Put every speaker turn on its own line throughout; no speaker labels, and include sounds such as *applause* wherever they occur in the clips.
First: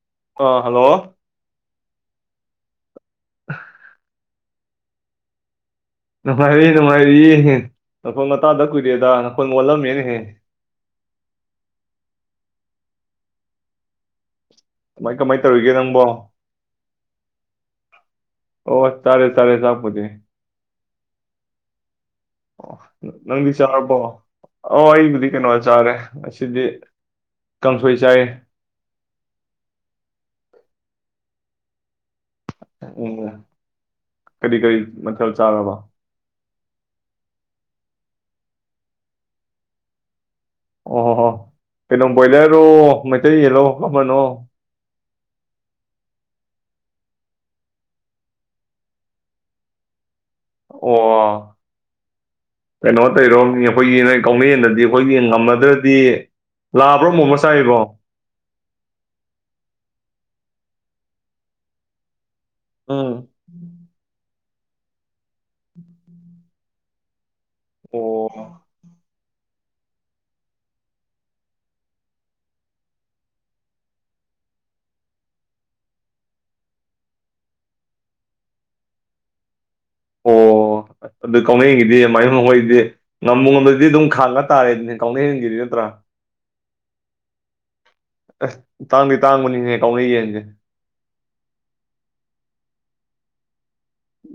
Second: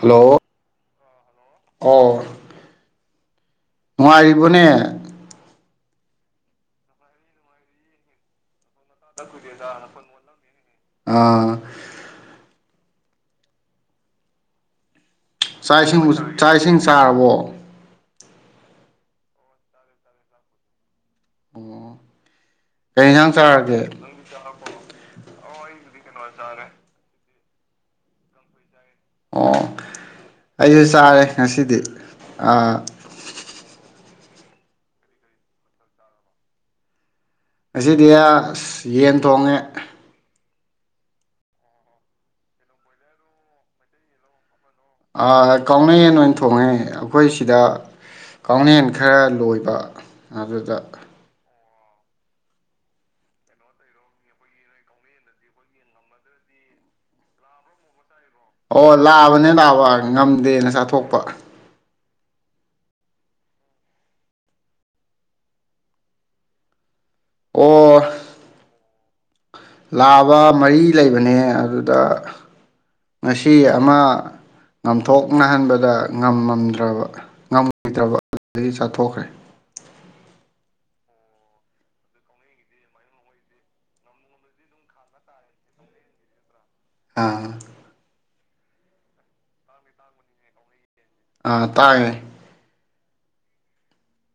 Hello
ꯑꯥ hello
ꯑꯣ
*inaudible*
ꯅꯨꯪꯉꯥꯏꯔꯤꯕꯣꯅꯦ
ꯅꯨꯪꯉꯥꯏꯔꯤ ꯅꯨꯪꯉꯥꯏꯔꯤꯌꯦ ꯅꯈꯣꯟꯒꯥ ꯇꯥꯗꯥ ꯀꯨꯏꯔꯦꯗ ꯅꯈꯣꯟꯒꯥ ꯑꯣꯜꯂꯝꯃꯦꯅꯦꯍꯦ
ꯑꯥ
ꯀꯃꯥꯏ ꯀꯃꯥꯏ ꯇꯧꯔꯤꯒꯦ
ꯆꯥꯛ
ꯅꯪꯕꯣ
ꯏꯁꯤꯪꯕꯨ ꯆꯥꯛ ꯏꯁꯤꯡ ꯆꯔꯥꯕꯣ
ꯑꯣ ꯆꯔꯦ ꯆꯔꯦ ꯆꯥꯛ ꯄꯨꯗꯤ
ꯑꯣ ꯀꯩ
*inaudible*
ꯌꯦꯟꯁꯥꯡ
ꯅꯥꯪꯗꯤ
ꯆꯥꯔꯒꯦ
ꯆꯥꯔ꯭ꯕꯣ ꯑꯧ ꯑꯩꯕꯨꯗꯤ ꯀꯩꯅꯣꯗ ꯆꯔꯦ ꯉꯥꯁꯤꯗꯤ ꯀꯪꯁꯣꯏ ꯆꯥꯏꯌꯦ
ꯑꯣ ꯑꯩꯁꯨ ꯆꯔꯦ ꯉꯁꯤꯗꯤ
*inaudible* ꯀꯔꯤ ꯀꯔꯤ ꯃꯊꯦꯜ ꯆꯔꯕꯥ
ꯉꯁꯤꯗꯤ ꯑꯥ ꯌꯦꯟ ꯊꯣꯡꯑꯦ
ꯑꯣ ꯑꯣ ꯀꯩꯅꯣ ꯕꯣꯏꯂꯔꯔꯣ ꯃꯩꯇꯩ ꯌꯦꯟꯂꯣ ꯀꯔꯝꯕꯅꯣ
ꯑꯥ ꯀꯥꯎꯅꯥ ꯌꯦꯟ ꯑꯣꯏꯅꯥ ꯊꯣꯡꯉꯦ ꯑꯩꯈꯣꯌꯁꯤꯗꯥ ꯀꯥꯎꯅꯥ ꯌꯦꯟ ꯈꯔꯥ ꯂꯣꯏꯕꯥ
ꯑꯣ ꯀꯩꯅꯣ ꯇꯩꯔꯣ ꯃꯤ ꯑꯩꯈꯣꯌꯒꯤ ꯅꯣꯏ ꯀꯥꯎꯅꯥ ꯌꯦꯟ ꯗꯥꯗꯤ ꯑꯩꯈꯣꯌꯒꯤ ꯉꯝꯅꯗꯔ꯭ꯗꯤ ꯂꯥꯕꯔꯣ ꯑꯃꯣꯝꯂꯣ ꯆꯥꯏꯑꯦꯕꯣ
ꯑꯣ ꯂꯕꯅꯦ ꯂꯥꯕꯥ ꯉꯟꯗꯦꯅ ꯆꯊꯣꯛꯄ
ꯎꯝ ꯑꯣ *inaudible*
ꯂꯕꯥ ꯃꯔꯤ ꯂꯩꯕꯅꯦ ꯑꯗꯨꯗ ꯉꯁꯤ ꯑꯃꯥ ꯉꯝꯊꯣꯛꯅꯍꯟꯕꯗꯥ ꯉꯝꯃꯝꯗꯔ꯭ꯕ ꯉꯝꯈꯤ *inaudible* ꯗꯔ꯭ꯕ ꯑꯗꯨꯗꯨꯒꯤ ꯆꯠꯊꯣꯛꯈꯔ꯭ꯦ
ꯑꯣ ꯑꯥꯗꯥ ꯀꯥꯎꯅꯥ ꯌꯦꯟꯒꯤꯗꯤ ꯃꯥꯏ *unintelligible* ꯖꯦ ꯉꯝꯕꯨ ꯉꯝꯗꯔ꯭ꯗꯤ ꯈꯪꯗ ꯇꯔꯦꯗꯨꯅꯤ ꯀꯥꯎꯅꯥ ꯌꯦꯟꯒꯤꯗꯤꯅꯠꯇꯔꯥ
ꯑꯥ
ꯇꯥꯪꯗꯤ ꯇꯥꯪꯕꯅꯤꯍꯦ ꯀꯥꯎꯅꯥ ꯌꯦꯟꯖꯦ
ꯑꯥ ꯇꯥꯏꯑꯦ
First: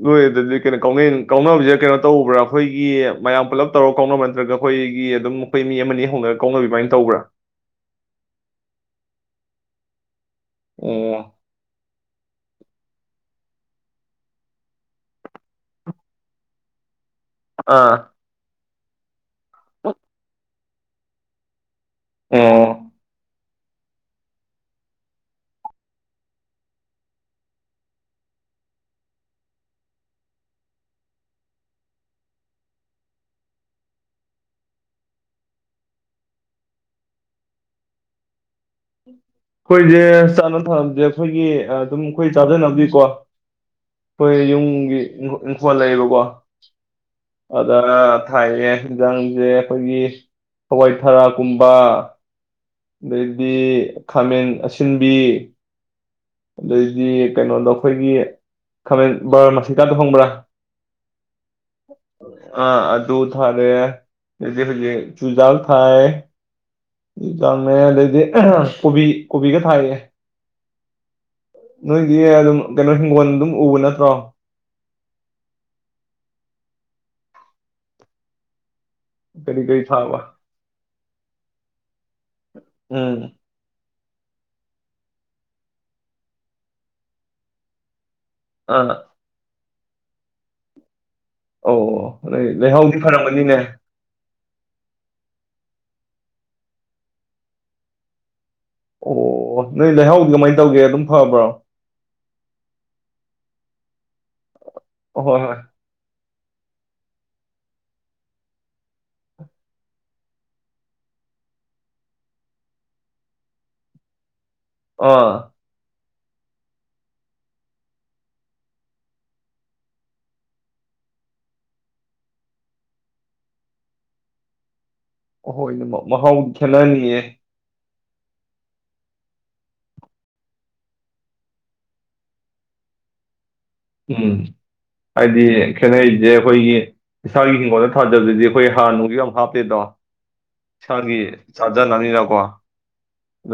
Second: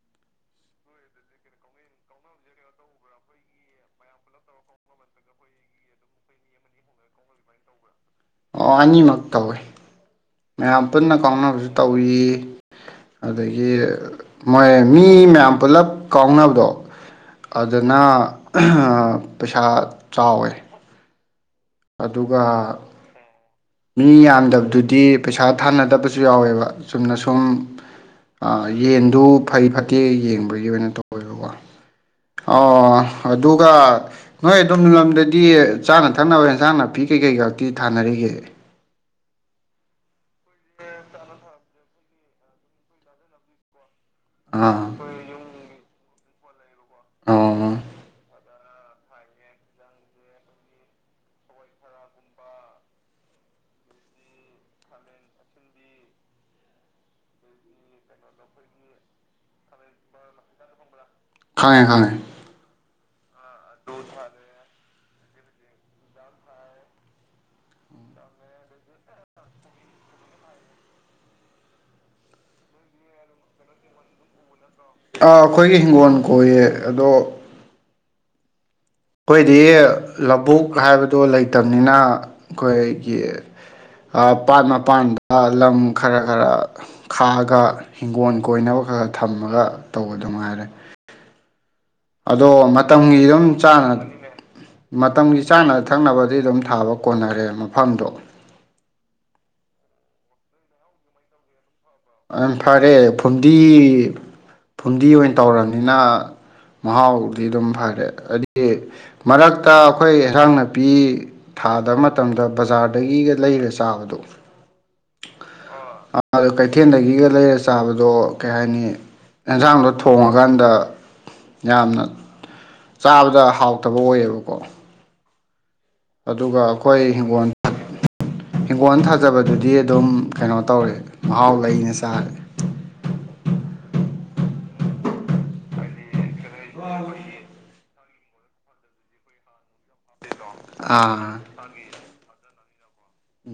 ꯅꯣꯏ ꯑꯗꯨꯗꯗꯤ ꯀꯩꯅꯣꯀꯥꯎꯅꯥ ꯌꯦꯟ ꯀꯥꯎꯅꯕꯁꯤ ꯀꯔꯤꯅꯣ ꯇꯧꯕꯔꯥ ꯑꯩꯈꯣꯌꯒꯤ ꯃꯌꯥꯝ ꯄꯨꯜꯂꯞ ꯇꯧꯔꯒꯥ ꯀꯥꯎꯅꯕ ꯅꯠꯇꯔꯒ ꯑꯩꯈꯣꯌꯒꯤ ꯑꯗꯨꯝ ꯃꯤ ꯑꯃ ꯅꯤ ꯍꯧꯅꯔꯒ ꯀꯥꯎꯕꯤ ꯑꯗꯨꯃꯥꯌ ꯇꯧꯕꯔ꯭
ꯑꯣ ꯑꯅꯤꯃꯛ ꯇꯧꯑꯦ ꯃꯌꯥꯝ ꯄꯨꯟꯅꯥ
ꯑꯣ
ꯀꯥꯎꯅꯕꯁꯨ ꯇꯧꯏ ꯑꯗꯒꯤ ꯃꯣꯏ ꯃꯤ ꯃꯌꯥꯝ ꯄꯨꯜꯂꯞ ꯀꯥꯎꯅꯕꯗꯣ
ꯑꯥ
ꯑꯗꯥꯅꯥ ꯍꯥ ꯁꯥ ꯆꯥꯎꯏ ꯑꯗꯨꯒ
ꯑꯣ
ꯃꯤꯌꯥꯝꯗꯕꯗꯨꯗꯤ ꯄꯩꯁꯥ ꯊꯥꯟꯅꯗꯕꯁꯨ ꯌꯥꯎꯑꯦꯕ ꯆꯨꯝꯅꯁꯨꯝ ꯑ ꯌꯦꯟꯗꯣ ꯐꯩ ꯐꯠꯇꯦꯌꯦꯡꯕꯒꯤ ꯑꯣꯏꯅ ꯇꯧꯕꯩ ꯋꯥꯅꯤ ꯑꯗꯨꯒ ꯅꯣꯏ ꯑꯗꯣꯝ ꯂꯝꯗꯗꯤ ꯆꯥꯅ ꯊꯛꯅꯕ ꯏꯟ ꯁꯥꯡ ꯅꯥꯄꯤ ꯀꯩ ꯀꯩꯒꯗꯤ ꯊꯥꯟꯅꯔꯤꯀꯦ
ꯑꯩꯈꯣꯏꯁꯦ ꯆꯥꯅꯕ ꯊꯥꯕꯁꯦ ꯑꯩꯈꯣꯏꯒꯤ ꯑꯗꯨꯝ ꯆꯥꯖꯅꯕꯒꯤꯀꯣ ꯑꯈꯣꯏ
ꯑꯥ
ꯌꯨꯝꯒꯤ ꯏꯪꯈꯦꯜ ꯂꯩꯌꯦꯕꯀꯣ *inaudible*
ꯑꯣ
*inaudible* ꯊꯥꯏꯌꯦ ꯏꯟꯁꯥꯡꯁꯦ ꯑꯩꯈꯣꯏꯒꯤ ꯍꯋꯥꯏ ꯊꯥꯔꯛꯀꯨꯝꯕ ꯑꯗꯩꯗꯤ ꯈꯥꯃꯦꯟ ꯑꯁꯤꯟꯕꯤ ꯑꯗꯩꯗꯤ ꯀꯩꯅꯣꯗꯣ ꯑꯩꯈꯣꯏꯒꯤ ꯈꯥꯃꯦꯟ ꯕꯥꯔꯃꯥꯁꯤꯀꯥꯗꯣ ꯈꯪꯕꯔ
ꯈꯪꯉꯦ ꯈꯪꯉꯦ
ꯑ ꯑꯗꯨ ꯊꯥꯔꯦ ꯑꯗꯩꯗꯤ ꯍꯧꯖꯤꯛ ꯆꯨꯖꯥꯛ ꯊꯥꯏ ꯆꯨꯖꯥꯛꯅꯦ ꯑꯗꯩꯗꯤ ꯀꯣꯕꯤ ꯀꯣꯕꯤꯒ ꯊꯥꯏꯌꯦ ꯅꯣꯏꯗꯤ ꯑꯗꯨꯝ ꯍꯤꯡꯒꯣꯜ ꯑꯗꯨꯝ ꯎꯕ ꯅꯠꯇꯔꯣ
ꯑ ꯑꯩꯈꯣꯏꯒꯤ ꯍꯤꯡꯒꯣꯜ ꯀꯣꯏꯌꯦ ꯑꯗꯣ ꯑꯈꯣꯏꯗꯤ
ꯀꯔꯤ ꯀꯔꯤ ꯊꯥꯕ
ꯂꯕꯨꯛ ꯍꯥꯏꯕꯗꯣ ꯂꯩꯇꯝꯅꯤꯅ ꯑꯈꯣꯏꯒꯤ
ꯎꯝ
ꯑ ꯄꯥꯠ ꯃꯥꯄꯥꯟꯗ ꯂꯝ ꯈꯔ ꯈꯔ ꯈꯥꯛꯑꯒ ꯍꯤꯡꯒꯣꯜ ꯀꯣꯏꯅꯕ
ꯑꯥ
ꯈꯔ ꯈꯔ ꯊꯝꯃꯒ ꯇꯧꯕꯗꯨ ꯉꯥꯏꯔꯦ
ꯑꯣ ꯅꯣꯏ
ꯑꯗꯣ
ꯂꯩꯍꯥꯎꯗꯤ
ꯃꯇꯝꯒꯤ ꯑꯗꯨꯝ
ꯐꯔꯝꯒꯅꯤꯅꯦ
ꯆꯥꯅ ꯃꯇꯝꯒꯤ ꯆꯥꯕ ꯊꯛꯅꯕꯗꯤ ꯑꯗꯨꯝ ꯊꯥꯕ ꯀꯣꯟꯅꯔꯦ ꯃꯐꯝꯗꯣ
ꯑꯣ ꯅꯣꯏ ꯂꯩꯍꯥꯎ ꯀꯃꯥꯏ ꯇꯧꯒꯦ ꯑꯗꯨꯝ ꯐꯥꯕꯔꯣ
ꯑꯪ ꯐꯥꯔꯦ ꯐꯨꯝꯗꯤ ꯐꯨꯝꯗꯤ ꯑꯣꯏ
ꯍꯣꯏ ꯍꯣꯏ
ꯇꯧꯔꯕꯅꯤꯅ ꯃꯍꯥꯎ ꯗꯤ ꯑꯗꯨꯝ ꯐꯔꯦ ꯍꯥꯏꯗꯤ ꯃꯔꯛꯇ ꯑꯩꯈꯣꯏ ꯏꯟꯁꯥꯡ ꯅꯥꯄꯤ ꯊꯥꯗ ꯃꯇꯝꯗ ꯕꯖꯥꯔꯗꯒꯤ ꯂꯩꯔ ꯆꯥꯕꯗꯣ
ꯑ
*unintelligible* ꯀꯩꯊꯦꯜꯗꯒꯤꯒ ꯂꯩꯔꯒ ꯆꯥꯕꯗꯣ ꯀꯩ ꯍꯥꯏꯅꯤ ꯏꯪꯁꯥꯡꯗꯣ ꯊꯣꯡꯉ ꯀꯥꯟꯗ ꯌꯥꯝꯅ ꯆꯥꯕꯗ ꯍꯥꯎꯇꯕ ꯑꯣꯏꯌꯦꯕꯀꯣ
ꯍꯣꯏ ꯃꯍꯥꯎ
ꯑꯗꯨꯒ
ꯈꯦꯠꯅ
ꯑꯩꯈꯣꯏ
ꯅꯤꯌꯦ꯫
ꯍꯤꯡꯒꯣꯜ ꯍꯤꯡꯒꯣꯜ ꯊꯥꯖꯕꯗꯨꯗꯤ ꯑꯗꯨꯝ ꯀꯩꯅꯣꯇꯧꯔꯦ ꯃꯍꯥꯎ ꯂꯩꯅ ꯆꯥꯔꯦ꯫
ꯎꯝ ꯍꯥꯏꯗꯤ ꯈꯦꯠꯅꯔꯤꯁꯦ ꯑꯈꯣꯏꯒꯤ ꯏꯁꯥꯒꯤ ꯍꯤꯡꯒꯣꯜꯗ ꯊꯥꯖꯕꯗꯨꯗꯤ ꯑꯈꯣꯏ ꯍꯥꯔ ꯅꯨꯡꯁꯨ ꯌꯥꯝ ꯍꯥꯞꯇꯦꯗꯣ ꯏꯁꯥꯒꯤ
ꯑꯥ
ꯆꯥꯖꯅꯤꯅꯀꯣ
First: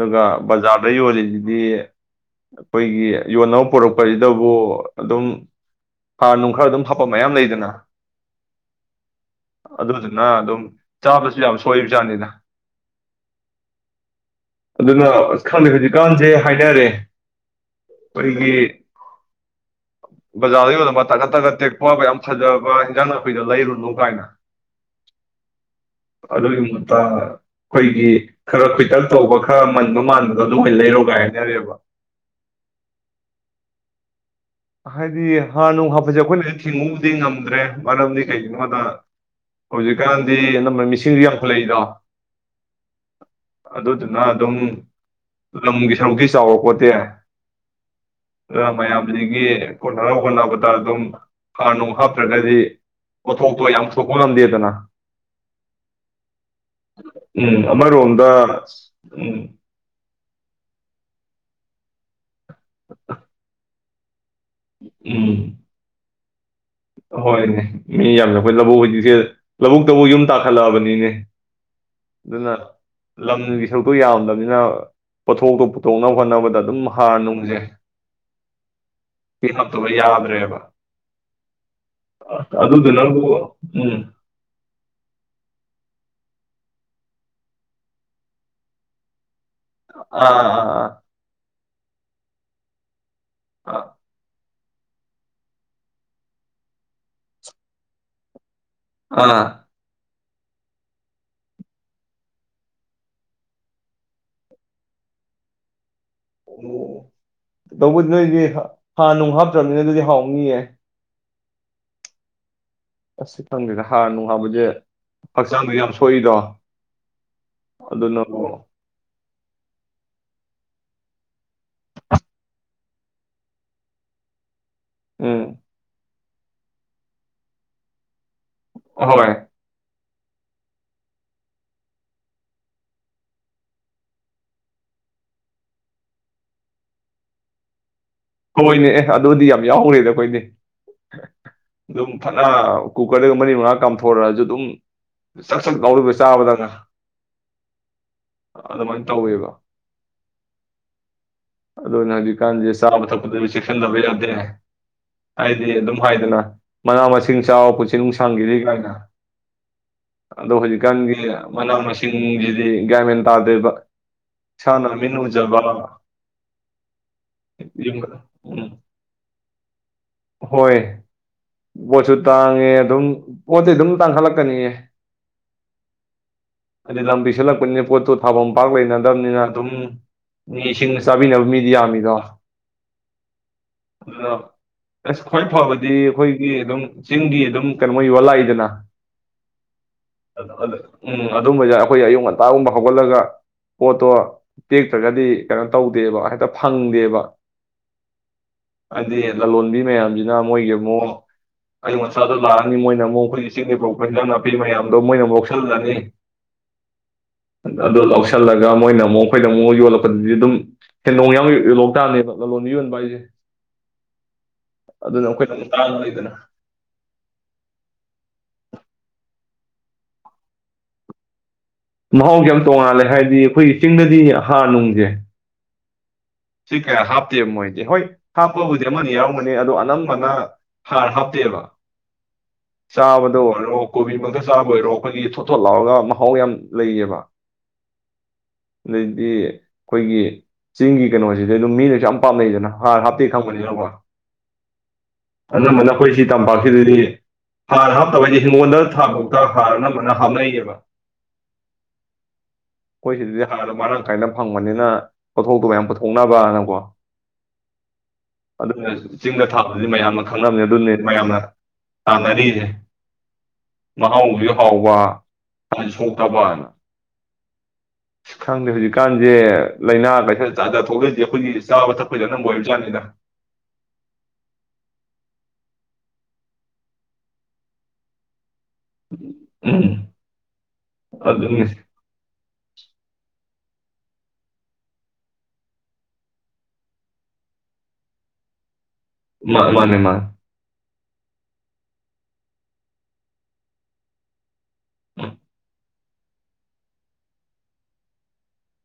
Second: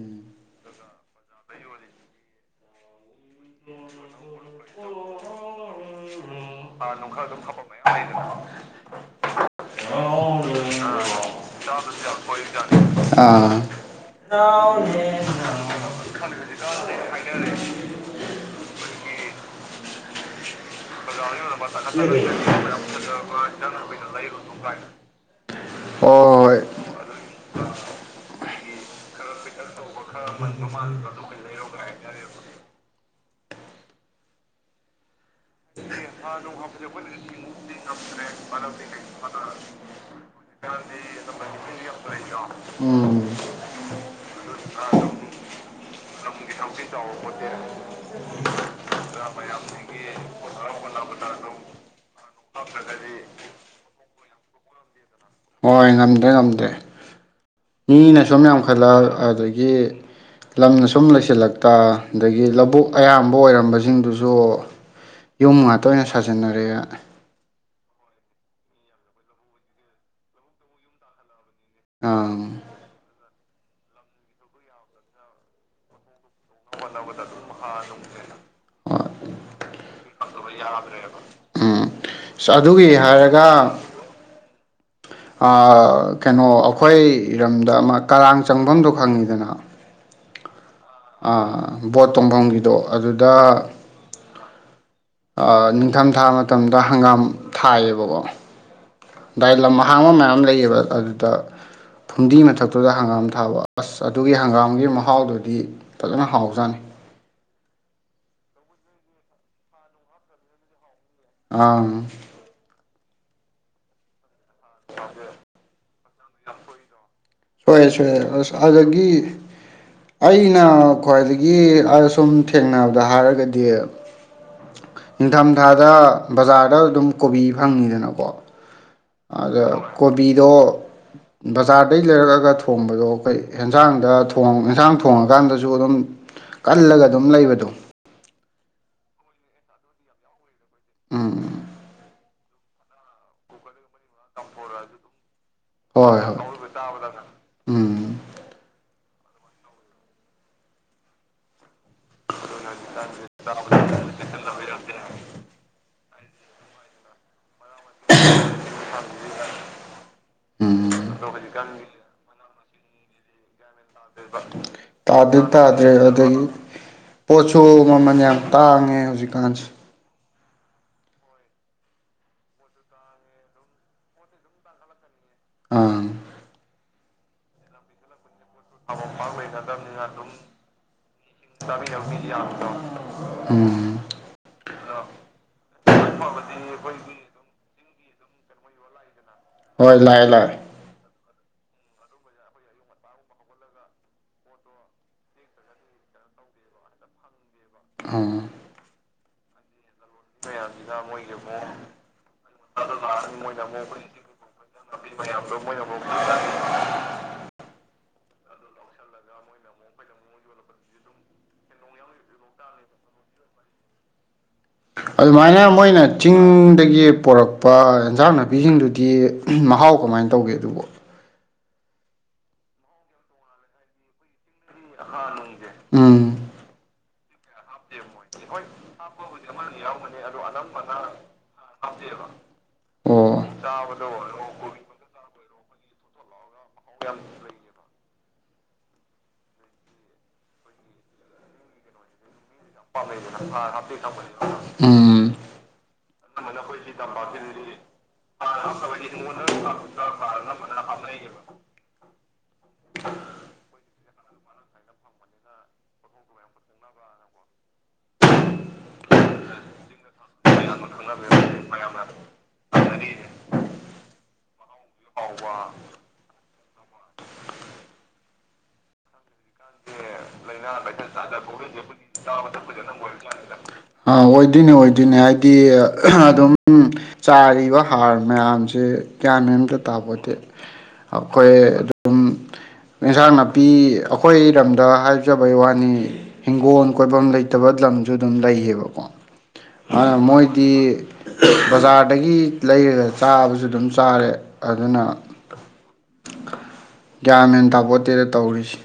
ꯎꯝ
ꯕꯖꯥꯔ ꯌꯣꯟꯂꯤꯁꯤꯗꯤ ꯑꯩꯈꯣꯏꯒꯤ ꯌꯣꯟꯅꯕ ꯄꯨꯔꯛꯄ *unintelligible* ꯑꯗꯨꯝ ꯐꯥꯟꯅꯨꯡ ꯈꯔ ꯍꯥꯞꯄꯥ ꯃꯌꯥꯝ ꯂꯩꯗꯅ ꯑꯗꯨꯗꯨꯅ ꯑꯗꯨꯝ ꯆꯕꯁꯨ ꯌꯥꯝꯅꯥ ꯁꯣꯏꯕ ꯖꯥꯠꯅꯤꯗ
ꯑꯥ
ꯑꯗꯨꯅ ꯈꯪꯗꯦ ꯍꯧꯖꯤꯛ ꯀꯥꯟꯁꯦ ꯍꯥꯏꯅꯔꯦ ꯈꯣꯏꯒꯤ *inaudible* ꯕꯖꯥꯔꯗꯒꯥ ꯌꯣꯟꯂꯝꯕ ꯇꯥꯒꯠ ꯇꯒꯠ ꯇꯦꯛꯄ ꯌꯥꯝ ꯐꯖꯕ ꯍꯦꯟꯖꯥꯡ ꯅꯥꯄꯤꯗꯣ ꯂꯩꯔꯨꯅꯨ ꯀꯥꯏꯅ ꯑꯗꯨꯏ
ꯍꯣꯏ
ꯃꯍꯨꯠꯇꯥ ꯑꯩꯈꯣꯏꯒꯤ ꯈꯔꯥ ꯈꯨꯏꯇꯛ ꯇꯧꯕꯥ ꯈꯔꯥ ꯃꯟꯕꯥ ꯃꯥꯟꯕ ꯑꯗꯨ ꯑꯣꯏꯅꯥ ꯂꯩꯔꯣ ꯀꯥꯏ ꯍꯥꯏꯅꯔꯦꯕ *inaudible* ꯍꯥꯔꯅꯨꯡ ꯍꯥꯞꯄꯗꯨꯗꯤ ꯑꯩꯈꯣꯏꯅꯥ ꯊꯤꯡ ꯉꯨꯕꯨꯗꯤ ꯉꯝꯗꯔꯦ ꯃꯔꯝꯗꯤ ꯀꯩꯒꯤꯅꯣꯗꯥ ꯍꯧꯖꯤꯛ ꯀꯥꯟꯗꯤ ꯑꯅꯝꯕꯅꯥ ꯃꯤꯁꯤꯡꯖꯤ ꯌꯥꯝꯈꯠꯂꯛ ꯏꯗꯣ
ꯎꯝ
ꯑꯗꯨꯅ ꯑꯗꯨꯝ ꯂꯝꯒꯤ ꯁꯔꯨꯛꯇꯤ ꯆꯥꯎꯔꯛꯄꯣꯠꯇꯦ ꯫ ꯀꯣꯅꯥꯅꯕ ꯍꯣꯠꯅ ꯑꯗꯨꯝ ꯍꯥꯔ ꯅꯨꯡ ꯍꯥꯞꯇ꯭ꯔꯥꯒꯗꯤ ꯄꯣꯠꯊꯣꯛꯇꯣ ꯌꯥꯝ ꯄꯨꯊꯣꯛꯄ ꯉꯝꯗꯦꯗꯅ
ꯍꯣꯏ ꯉꯝꯗ꯭ꯔꯦ ꯉꯝꯗ꯭ꯔꯦ
ꯎꯝ
ꯃꯤꯅ ꯁꯨꯝ
ꯑꯃꯔꯣꯝꯗ
ꯌꯥꯝꯈꯠꯂꯛ ꯑꯗꯒꯤ ꯑꯗꯩꯒꯤ ꯂꯥꯕꯨꯛ ꯑꯌꯥꯝꯕꯥ ꯑꯣꯏꯔꯝꯕ ꯖꯤꯡꯗꯨꯁꯨ
ꯎꯝ
ꯇꯣꯏꯅꯥ ꯁꯖꯤꯟ ꯅꯥꯔꯛ
ꯍꯣꯢꯅꯦ ꯃꯤ ꯌꯥꯝꯃꯕꯅꯤꯅꯥ ꯍꯧꯖꯤꯛꯁꯦ ꯂꯥꯕꯨꯛꯇꯕꯨ ꯌꯨꯝ ꯇꯥꯈꯠꯂꯛ ꯑꯕꯅꯤꯅꯦ
ꯑꯥ
ꯂꯝꯒꯤ ꯁꯔꯨꯛꯇꯣ ꯌꯥꯝꯗꯕꯅꯤꯅꯥ ꯄꯣꯠꯊꯣꯛꯇꯣ ꯄꯨꯊꯣꯛꯅꯕ ꯍꯣꯠꯅꯕꯗ ꯑꯗꯨꯝ ꯍꯥꯔ ꯅꯨꯡꯖꯦ ꯍꯥꯞꯇꯥꯕꯥ ꯌꯗ꯭ꯔ‌ꯦꯕꯥ
ꯌꯥꯗ꯭ꯔ‌ꯦꯕꯥ ꯎꯝ ꯁ ꯑꯗꯨꯒꯤ
ꯑꯗꯨꯗꯨꯅꯕꯨ
ꯍꯥꯏꯔꯒ
ꯎꯝ
ꯑꯥ ꯀꯩꯅ‌ꯣ ꯑꯩꯈꯣꯏꯔꯣꯝꯗ ꯑꯃꯥ ꯀꯔꯥꯡ ꯆꯪꯕꯝꯗꯣ ꯈꯪ ꯉꯤꯗꯅ
ꯑꯥ ꯑꯥ ꯑꯥ
ꯑꯥ ꯕꯣꯠ ꯇꯣꯡꯕꯝꯒꯤꯗꯣ ꯑꯥ
ꯑꯥ
ꯑꯥ ꯅꯤꯡꯊꯝꯊꯥ ꯃꯥꯇꯝꯗ ꯍꯪꯒꯥꯝ ꯊꯥꯏꯌꯦꯕꯥ ꯀꯣ
ꯑꯥ ꯑꯥ
ꯗꯥꯢ ꯂꯝ ꯑꯍꯥꯡꯕꯥ ꯃꯌꯥꯝ ꯂꯩꯌꯦꯕꯥ ꯑꯗꯨꯗ ꯐꯨꯝꯗꯤ ꯃꯊꯛꯇꯥ ꯍꯪ ꯒꯝ ꯊꯕꯥ ꯑꯁ ꯑꯗꯨꯒꯤ ꯍꯪꯒꯥꯝꯒꯤ ꯃꯍꯥꯎ ꯗꯨꯗꯤ ꯐꯖꯅꯥ ꯍꯥꯎꯖꯥꯠꯅꯤ
ꯇꯧꯕꯨꯗꯤ ꯅꯣꯏꯗꯤ ꯍꯥꯔ ꯅꯨꯡ ꯍꯥꯞꯇꯔ꯭ꯕꯅꯤꯅꯥ ꯑꯗꯨꯗꯤ ꯍꯥꯎꯅꯤꯌꯦ
ꯑꯪ
ꯑꯁ ꯈꯪꯗꯦꯗꯥ ꯍꯥꯔ ꯅꯨꯡ ꯌꯥꯎꯕꯁꯦ ꯍꯛꯆꯥꯡꯗ ꯌꯥꯝ ꯁꯣꯛ ꯢꯗꯣ ꯑꯗꯨꯅꯕꯨ
ꯑꯩꯅꯥ ꯈ꯭ꯋꯥꯏꯗꯒꯤ ꯑꯁꯨꯝ ꯊꯦꯡꯅꯕꯗ ꯍꯥꯌꯔꯥꯒꯗꯤ ꯏꯪꯊꯝ
ꯎꯝ
ꯊꯥꯗꯥ ꯕꯖꯥꯔꯗ ꯑꯗꯨꯝ ꯀꯣꯕꯤ ꯐꯪꯉꯤꯗꯅꯀꯣ
ꯍꯣꯏ
ꯑꯗ ꯀꯣꯕꯤꯗꯣ ꯕꯖꯥꯔꯗꯩ ꯂꯩꯔꯛꯑꯒ ꯊꯣꯡꯕꯗꯣ ꯀꯩꯪ ꯍꯦꯟꯖꯥꯡꯗ ꯍꯦꯟꯖꯥꯡ ꯊꯣꯡ-ꯊꯣꯡꯉꯥꯀꯥꯟꯗꯁꯨ ꯑꯗꯨꯝ ꯀꯟꯂꯒ ꯑꯗꯨꯝ ꯂꯩꯕꯗꯣ
ꯍ‌ꯣꯢꯅ‌ꯦ ꯑꯦ ꯑꯗꯨꯗꯤ ꯌꯥꯝ ꯌꯥꯎꯔꯤꯗ ꯑꯩꯈꯣꯢꯗꯤ
ꯎꯝ
ꯐꯥꯅ ꯀꯨꯀꯔꯗ ꯃꯔꯤ ꯃꯉꯥ ꯀꯥꯝꯊꯣꯔꯛꯑꯁꯨ ꯑꯗꯨꯝ ꯆꯛ-ꯆꯛ ꯂꯥꯎ ꯂꯩ
ꯍꯣꯏ ꯍꯣꯏ
ꯆꯥꯕꯗ ꯑꯗꯨꯝ
ꯎꯝ
ꯑꯗꯨꯃꯥꯏꯅ ꯇꯧꯋꯦꯕ ꯑꯗꯣꯅꯦ ꯍꯧꯖꯤꯛꯀꯥꯟꯗꯤ ꯆꯥꯕ ꯊꯛꯄ ꯑꯗꯨꯕꯨ ꯆꯦꯛꯁꯤꯟꯗꯕ ꯌꯥꯗꯦ ꯑꯩ ꯑꯗꯨꯝ ꯍꯥꯏꯗꯅ ꯃꯥꯅꯥ ꯃꯁꯤꯡ ꯆꯥꯎ ꯄꯨꯟꯁꯤ ꯅꯨꯡꯁꯥꯡꯒꯦꯗꯤ ꯒꯥꯏꯅ ꯑꯗꯣ
ꯎꯝ
ꯍꯧꯖꯤꯛꯀꯥꯟꯗꯤ ꯃꯥꯅꯥ ꯃꯁꯤꯡꯖꯤꯗꯤ ꯒ꯭ꯌꯥꯟ ꯃꯦꯟꯗ ꯇꯥꯗꯦꯕ
ꯇꯥꯗꯦꯕ
ꯏꯁꯥꯅ ꯃꯤꯠꯅ
ꯇꯥꯗꯦ-ꯇꯥꯗꯦ
ꯎꯖꯕ
ꯑꯗꯒꯤ ꯄꯣꯠꯁꯨ
ꯌꯨꯝ
ꯃꯃꯜ ꯌꯥꯝ
ꯎꯝ
ꯇꯥꯡꯉꯦ ꯍꯧꯖꯤꯛꯀꯥꯟꯁꯦ
ꯍꯣꯏ ꯕꯣꯠꯁꯨ ꯇꯥꯡꯉꯦ ꯑꯗꯨꯝ ꯄꯣꯠꯇꯤ ꯑꯗꯨꯝ ꯇꯥꯡꯁꯤꯟꯂꯛꯀꯅꯤꯌꯦ꯫
ꯑꯥ
ꯍꯥꯏꯗꯤ ꯂꯝ ꯄꯤꯁꯤꯟꯂꯛꯄꯅꯤꯅ ꯄꯣꯠꯇꯣ ꯊꯥꯕꯝ ꯄꯥꯛ ꯂꯩꯅꯗꯕꯅꯤꯅ ꯑꯗꯨꯝ ꯃꯤꯁꯤꯡ ꯆꯥꯕꯤꯅꯕ ꯃꯤꯗꯤ ꯌꯥꯝꯃꯤꯗꯣ
ꯎꯝ
ꯑꯗꯨꯗ ꯑꯁ ꯈ꯭ꯋꯥꯏ ꯐꯥꯕꯗꯤ ꯑꯩꯈꯣꯏꯒꯤ ꯑꯗꯨꯝ ꯆꯤꯡꯒꯤ ꯑꯗꯨꯝ ꯀꯩꯅꯣ ꯃꯣꯏ ꯌꯣꯜ ꯂꯥꯛꯏꯗꯅ
ꯍꯣꯏ ꯂꯥꯛꯑꯦ ꯂꯥꯛꯑꯦ
ꯑꯗ-ꯑꯗ ꯎꯝ ꯑꯗꯨꯝꯕꯌꯥꯏ ꯑꯩꯈꯣꯏ ꯑꯌꯨꯛ ꯉꯟꯇꯥꯒꯨꯝꯕ ꯍꯧꯒꯠꯂꯒ ꯄꯣꯠꯇꯣ ꯇꯦꯛꯇ꯭ꯔꯥꯒꯗꯤ ꯀꯩꯅꯣ ꯇꯧꯗꯦꯕ ꯍꯦꯛꯇ ꯐꯪꯗꯦꯕ
ꯎꯝ
ꯑꯗꯤ ꯂꯥꯂꯣꯟꯕꯤ ꯃꯥꯌꯥꯝꯖꯤꯅ ꯃꯣꯏꯒꯤ ꯃꯨꯛ ꯑꯌꯨꯛ ꯉꯟꯇꯥ ꯂꯥꯛꯑꯅꯤ ꯃꯣꯏꯅꯃꯨꯛ ꯑꯩꯈꯣꯏꯒꯤ ꯆꯤꯡꯗꯒꯤ ꯄꯨꯔꯛꯄ ꯍꯦꯟꯖꯥꯡ ꯅꯥꯄꯤ ꯃꯌꯥꯝꯗꯣ ꯃꯣꯏꯅꯃꯨꯛ ꯑꯗꯨꯂꯅꯤ ꯑꯗꯨ ꯑꯗꯣ ꯂꯧꯁꯤꯟꯂꯒ ꯃꯣꯏꯅꯃꯨꯛ ꯑꯩꯈꯣꯏꯗꯃꯨꯛ ꯌꯣꯟꯂꯛꯄꯗꯨꯗꯤ ꯑꯗꯨꯝ ꯁꯦꯟꯗꯣꯡ ꯌꯥꯎꯅ ꯌꯣꯟꯂꯛꯄ ꯇꯥꯕꯅꯦꯕ ꯂꯥꯂꯣꯟꯕꯤꯅ ꯌꯣꯟꯕ ꯍꯥꯏꯖꯦ꯫
ꯑꯗꯨꯃꯥꯏꯅ ꯃꯣꯏꯅ ꯆꯤꯡꯗꯒꯤ ꯄꯣꯔꯛꯄ ꯏꯟꯁꯥꯡ ꯅꯥꯄꯤꯁꯤꯡꯗꯨꯗꯤ ꯎꯝ ꯃꯍꯥꯎ ꯀꯃꯥꯏ ꯇꯧꯒꯦ ꯑꯗꯨꯕ‌ꯣ
ꯃꯍꯥꯎꯖꯤ ꯌꯥꯝ ꯇꯣꯉꯥꯜꯂꯦ ꯍꯥꯏꯗꯤ ꯑꯩꯈꯣꯏꯒꯤ ꯆꯤꯡꯗꯗꯤ ꯍꯥꯔ ꯅꯨꯡꯁꯦ
ꯎꯝ
ꯁꯤ ꯀꯌꯥ ꯍꯥꯞꯇꯦꯕ ꯃꯣꯏꯗꯤ ꯍꯣꯏ ꯍꯥꯞꯄꯕꯨꯗꯤ ꯑꯃ ꯑꯅꯤ ꯌꯥꯎꯔꯝꯒꯅꯤ ꯑꯗꯣ ꯑꯅꯝꯕꯅ ꯍꯥꯔ ꯍꯥꯞꯇꯦꯕ ꯆꯥꯕꯗꯣ
ꯑꯣ
ꯑꯣꯏꯔꯣ ꯀꯣꯕꯤ ꯃꯛꯇ ꯆꯥꯕꯗ ꯑꯣꯏꯔꯣ ꯑꯩꯈꯣꯏꯒꯤ ꯊꯣꯠ-ꯊꯣꯠ ꯂꯥꯎꯔꯒ ꯃꯍꯥꯎ ꯌꯥꯝ ꯂꯩꯌꯦꯕ ꯑꯗꯩꯗꯤ ꯑꯩꯈꯣꯏꯒꯤ ꯆꯤꯡꯒꯤ ꯀꯩꯅꯣꯁꯤꯗꯤ ꯑꯗꯨꯝ ꯃꯤꯅꯁꯨ ꯌꯥꯝ ꯄꯥꯝꯅꯩꯗꯅ ꯍꯥꯔ ꯍꯥꯞꯇꯦ ꯈꯪꯕꯅꯦꯅꯀꯣ
ꯎꯝ
ꯑꯅꯝꯕꯅ ꯑꯩꯈꯣꯏꯁꯤ ꯇꯝꯄꯥꯛꯁꯤꯗꯗꯤ ꯍꯥꯔ ꯍꯥꯞꯇꯕꯩꯗꯤ ꯍꯤꯡꯒꯣꯜꯗ ꯊꯥꯥꯕꯛꯇ ꯍꯥꯔ ꯑꯅꯝꯕꯅ ꯍꯥꯞꯅꯌꯦ ꯑꯩꯈꯣꯏꯁꯤꯗꯗꯤ ꯍꯥꯔ ꯃꯔꯥꯡ ꯀꯥꯏꯅ ꯐꯪꯕꯅꯦꯅ ꯄꯣꯊꯣꯛꯇꯣ ꯃꯌꯥꯝ *unintelligible* ꯑꯗꯨꯅꯤ ꯆꯤꯡꯗ ꯊꯕꯥꯗꯨꯗꯤ ꯃꯌꯥꯝꯅꯥ ꯈꯪꯅꯕꯅꯤꯅꯥ ꯑꯗꯅꯦ ꯃꯌꯥꯝꯅꯥ ꯄꯥꯝꯅꯔꯤꯁꯦ ꯃꯍꯥꯎꯁꯨ ꯍꯥꯎꯕ ꯈꯪꯗꯦ ꯍꯧꯖꯤꯀꯥꯟꯁꯦ ꯂꯩꯅ ꯂꯩ
ꯂꯩꯅꯥ ꯂꯥꯢꯆꯠ ꯖꯥꯠ ꯖꯥꯠ ꯊ‌ꯣꯛꯂꯛꯏꯁ‌ꯦ ꯑꯈ‌ꯣꯢꯒꯤ ꯆꯥꯕ ꯊꯛꯄꯗꯩ ꯑꯗꯨꯝ
ꯑꯣꯏꯕꯖꯥꯠꯅꯤꯗ
ꯑꯣꯢꯕꯖꯥꯠꯅꯤꯗ ꯑꯣꯏꯗꯨꯏꯅꯤ ꯑꯣꯏꯗꯤꯅꯤ ꯍꯥꯏꯗꯤ ꯑꯗꯨꯝ ꯆꯥꯏꯔꯤꯕ ꯍꯥꯔ ꯃꯌꯥꯝ ꯒꯤꯌꯥꯟꯃꯦꯟꯒ
ꯎꯝ
ꯇꯥꯄꯣꯟꯇꯦ ꯑꯩꯈꯣꯏ
ꯑꯗꯨꯅꯤ
ꯑꯗꯨꯝ ꯑꯦꯟꯁꯥꯡ ꯅꯥꯄꯤ ꯑꯩꯈꯣꯏ ꯔꯣꯝꯗ ꯍꯥꯏꯖꯕꯩ ꯋꯥꯅꯤ ꯏꯪꯈꯣꯜ ꯀꯣꯏꯕꯥꯝ ꯂꯩꯇꯕꯥ ꯂꯝꯁꯨ ꯗꯨꯝ ꯂꯩꯕꯥꯀꯣ
ꯃꯥ ꯃꯥꯅꯦ
ꯍꯥ
ꯃꯥꯅꯦ
ꯃꯣꯏꯗꯤ ꯕꯥꯖꯔꯗꯒꯤ ꯂꯩꯔꯒꯥ ꯆꯥꯕꯁꯨ ꯑꯗꯨꯝ ꯆꯔꯦ ꯑꯗꯨꯅꯥ ꯒꯌ꯭ꯥꯟ ꯃꯦꯟ ꯇꯥꯄꯣꯟꯇꯦꯗꯥ ꯇꯧꯔꯤꯁꯦ꯫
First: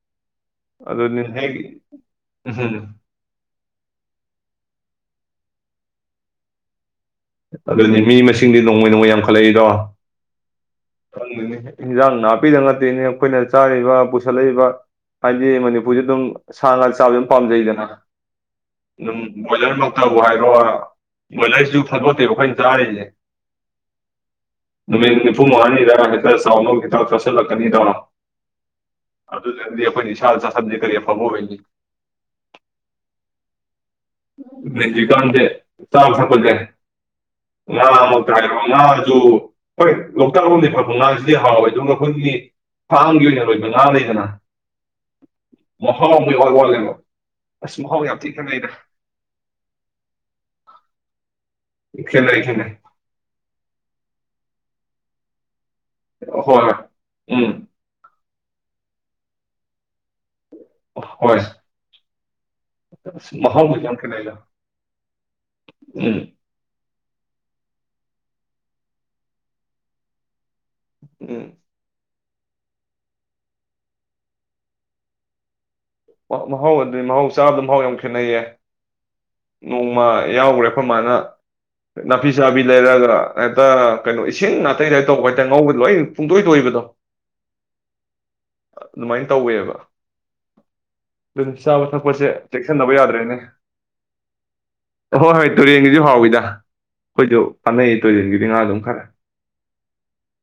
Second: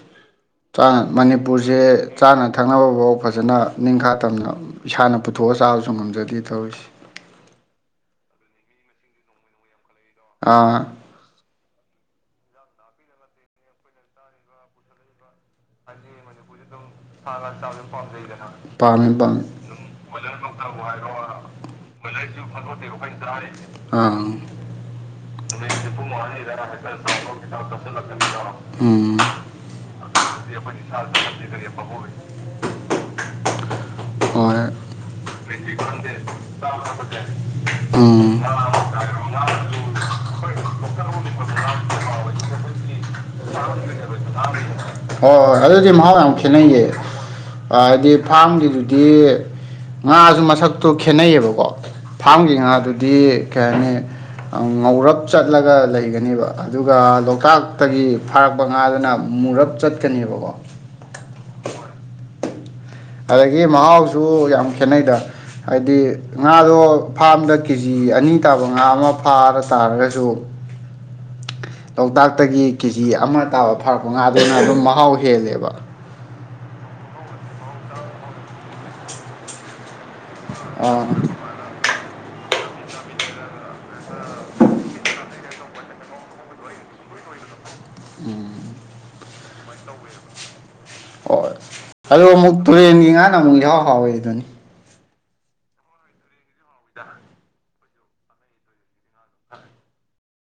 ꯑꯗꯨꯅꯤ ꯍꯦꯛ
ꯃꯅꯤꯄꯨꯔꯁꯦ ꯆꯥꯅꯥ
ꯎꯝ
ꯊꯛꯅꯕꯥꯕꯥꯎ ꯐꯖꯅꯥ ꯅꯤꯡꯈꯥ ꯇꯝꯅ ꯏꯁꯥꯅ ꯄꯨꯊꯣꯛꯑꯒꯥ ꯆꯕꯁꯨ ꯉꯝꯖꯗꯦ
ꯑꯗꯨꯅꯤ ꯃꯤ ꯃꯁꯤꯡꯅꯣꯪꯃꯥ ꯅꯣꯡꯃꯩ ꯌꯝꯈꯠꯂꯛ ꯏꯗꯣ
ꯑꯥ
*unintelligible* ꯑꯩꯈꯣꯏꯅꯥ ꯆꯥꯔꯤꯕꯥ ꯄꯨꯁꯜꯂꯛꯏꯕ ꯍꯥꯢꯗꯤ ꯃꯅꯤꯄꯨꯔꯁꯤ ꯑꯗꯨꯝ ꯁꯥ ꯉꯥ ꯆꯕꯁꯦ ꯑꯗꯨꯝ ꯄꯝꯖꯩꯗꯅ
ꯄꯥꯝꯃꯦ
ꯑꯗꯨꯝ
ꯄꯥꯝꯃꯦ
ꯕꯣꯏꯂꯔꯃꯛꯇꯕꯨ ꯍꯥꯏꯔꯣ ꯕꯣꯏꯂꯔꯁꯨ ꯅꯨꯃꯤꯠ ꯅꯤꯐꯨ ꯃꯉꯥꯅꯤꯗ ꯍꯦꯛꯇ ꯆꯥꯎꯅꯕ ꯍꯤꯗꯥꯛ ꯆꯥꯁꯤꯜꯂꯛꯀꯅꯤꯗꯣ ꯑꯗꯨꯗꯨꯅꯗꯤ ꯑꯩꯈꯣꯏꯅ ꯏꯁꯥꯗ ꯆꯥꯁꯤꯟꯕꯁꯦ ꯀꯔꯤ ꯑꯐꯕ ꯑꯣꯏꯅꯤ
*unintelligible* ꯍꯣꯏ
ꯆꯥꯕꯥ ꯊꯛꯄꯥꯁꯦ ꯉꯥꯃꯛꯇ
ꯎꯝ
ꯍꯥꯢꯔꯣ ꯉꯥꯁꯨ ꯍꯣꯏ ꯂꯣꯛꯇꯀꯂꯣꯝꯗꯩꯩ ꯄꯨꯔꯛꯄꯥ ꯉꯥꯁꯦꯗꯤ ꯍꯥꯎꯏ ꯑꯗꯨꯒꯥ ꯑꯩꯈꯣꯏꯒꯤ ꯐꯥꯔꯝꯒꯤ ꯑꯣꯏꯅꯥ ꯂꯣꯏꯕꯥ ꯉꯥ ꯂꯩꯗꯅ ꯏꯋꯥꯠ
ꯈꯦꯠꯅꯩ
ꯋꯥꯠꯂꯦꯕ ꯑꯁ ꯃꯍꯥꯎ
ꯑꯥꯗꯤ
ꯌꯥꯝ ꯊꯤ ꯈꯦꯠꯅꯩꯗ
ꯐꯔꯥꯝꯒꯤꯗꯨꯗꯤ ꯗꯤ ꯉꯥꯁꯨ ꯃꯁꯛꯇꯣ ꯈꯦꯠꯅꯩꯕꯥ ꯀꫭ
ꯈꯦꯠꯅꯩ
ꯐꯥꯔꯝꯒꯤ
ꯈꯦꯠꯅꯩ
ꯉꯥꯗꯨꯗꯤ ꯀꯩꯍꯥꯏꯅꯤ ꯉꯧꯔꯞ ꯆꯠꯂꯒꯥ ꯂꯩꯒꯅꯤꯕꯥ
ꯍꯣꯏ ꯍꯣꯏ
ꯑꯗꯨꯒꯥ
ꯎꯝ
ꯂꯣꯛꯇꯥꯛꯇꯒꯤ ꯐꯥꯔꯛꯄ ꯉꯥꯗꯨꯅ ꯃꯨꯔꯞ ꯆꯠꯀꯅꯤꯕꯥ
ꯍꯣꯢ
ꯑꯗꯥꯒꯤ ꯃꯍꯥꯎꯁꯨ ꯌꯥꯝ ꯈꯦꯠꯅꯩꯗ ꯍꯥꯏꯗꯤ
ꯎꯝ
ꯉꯥꯗꫭ ꯐꯥꯔꯝꯗꯥ ꯀꯦꯒꯤ ꯑꯅꯤ ꯇꯥꯕꯥ ꯉꯥ ꯑꯃꯥ ꯐꯥꯔꯥ ꯇꯔꯒꯥꯁꯨ
ꯎꯝ
ꯂꯣꯛꯇꯥꯛꯇꯒꯤ ꯀꯦꯖꯤ ꯑꯃꯥ ꯇꯥꯕꯥ ꯐꯔꯛꯄꯥ ꯉꯥꯗꯨꯅꯥ ꯑꯗꯨꯝ ꯃꯍꯥꯎ ꯍꯦꯜꯂꯤꯕꯥ
ꯃꯍꯥꯎ ꯋ꯭ꯗꯤ ꯃꯍꯥꯎ ꯆꯥꯕꯗ ꯃꯍꯥꯎ ꯌꯥꯝ ꯈꯦꯠꯅꯩ ꯅꯣꯡ ꯃꯥ ꯌꯥꯎꯒꯔꯦ ꯑꯩꯈꯣꯏ
ꯑꯥ
ꯃꯥꯅꯥ ꯅꯥꯄꯤ ꯆꯕꯤ ꯂꯩꯔꯛꯑꯒ ꯍꯦꯛꯇꯥ ꯀꯩꯅꯣ ꯏꯁꯤꯡ ꯉꯥꯛꯇꯩ ꯇꯥꯏꯄꯇꯥ ꯇꯧꯕꯥ ꯍꯥꯏ ꯇꯥꯔꯦ ꯉꯧꯕꯗꯥ ꯂꯣꯏ ꯄꯨꯡꯇꯣꯏ ꯇꯣꯏꯕꯗꯣ ꯑꯗꯨꯃꯥꯏꯅ
ꯎꯟ
ꯇꯧꯋꯦꯕ
ꯍꯣꯌ
ꯑꯗꯨꯅ ꯆꯥꯕ
ꯑꯗꯨ
ꯊꯛꯄꯁꯦ
ꯑꯃꯨꯛ
ꯆꯦꯛꯁꯤꯟꯅꯕ
ꯇꯨꯔꯦꯟꯒꯤ ꯉꯟ ꯑꯃꯨꯛ ꯑꯦꯖꯥꯑꯣ ꯍꯥꯏ ꯍꯥꯌꯗꯨꯅꯤ
ꯍꯣ ꯍꯣꯌ ꯇꯨꯔꯦꯪꯏꯁꯨ ꯍꯥꯏꯗ
*inaudible*
ꯐꯥꯅꯩ ꯇꯨꯔꯦꯜꯒꯤꯗꯤ ꯉꯥ ꯑꯗꯨꯝ ꯈꯔꯥ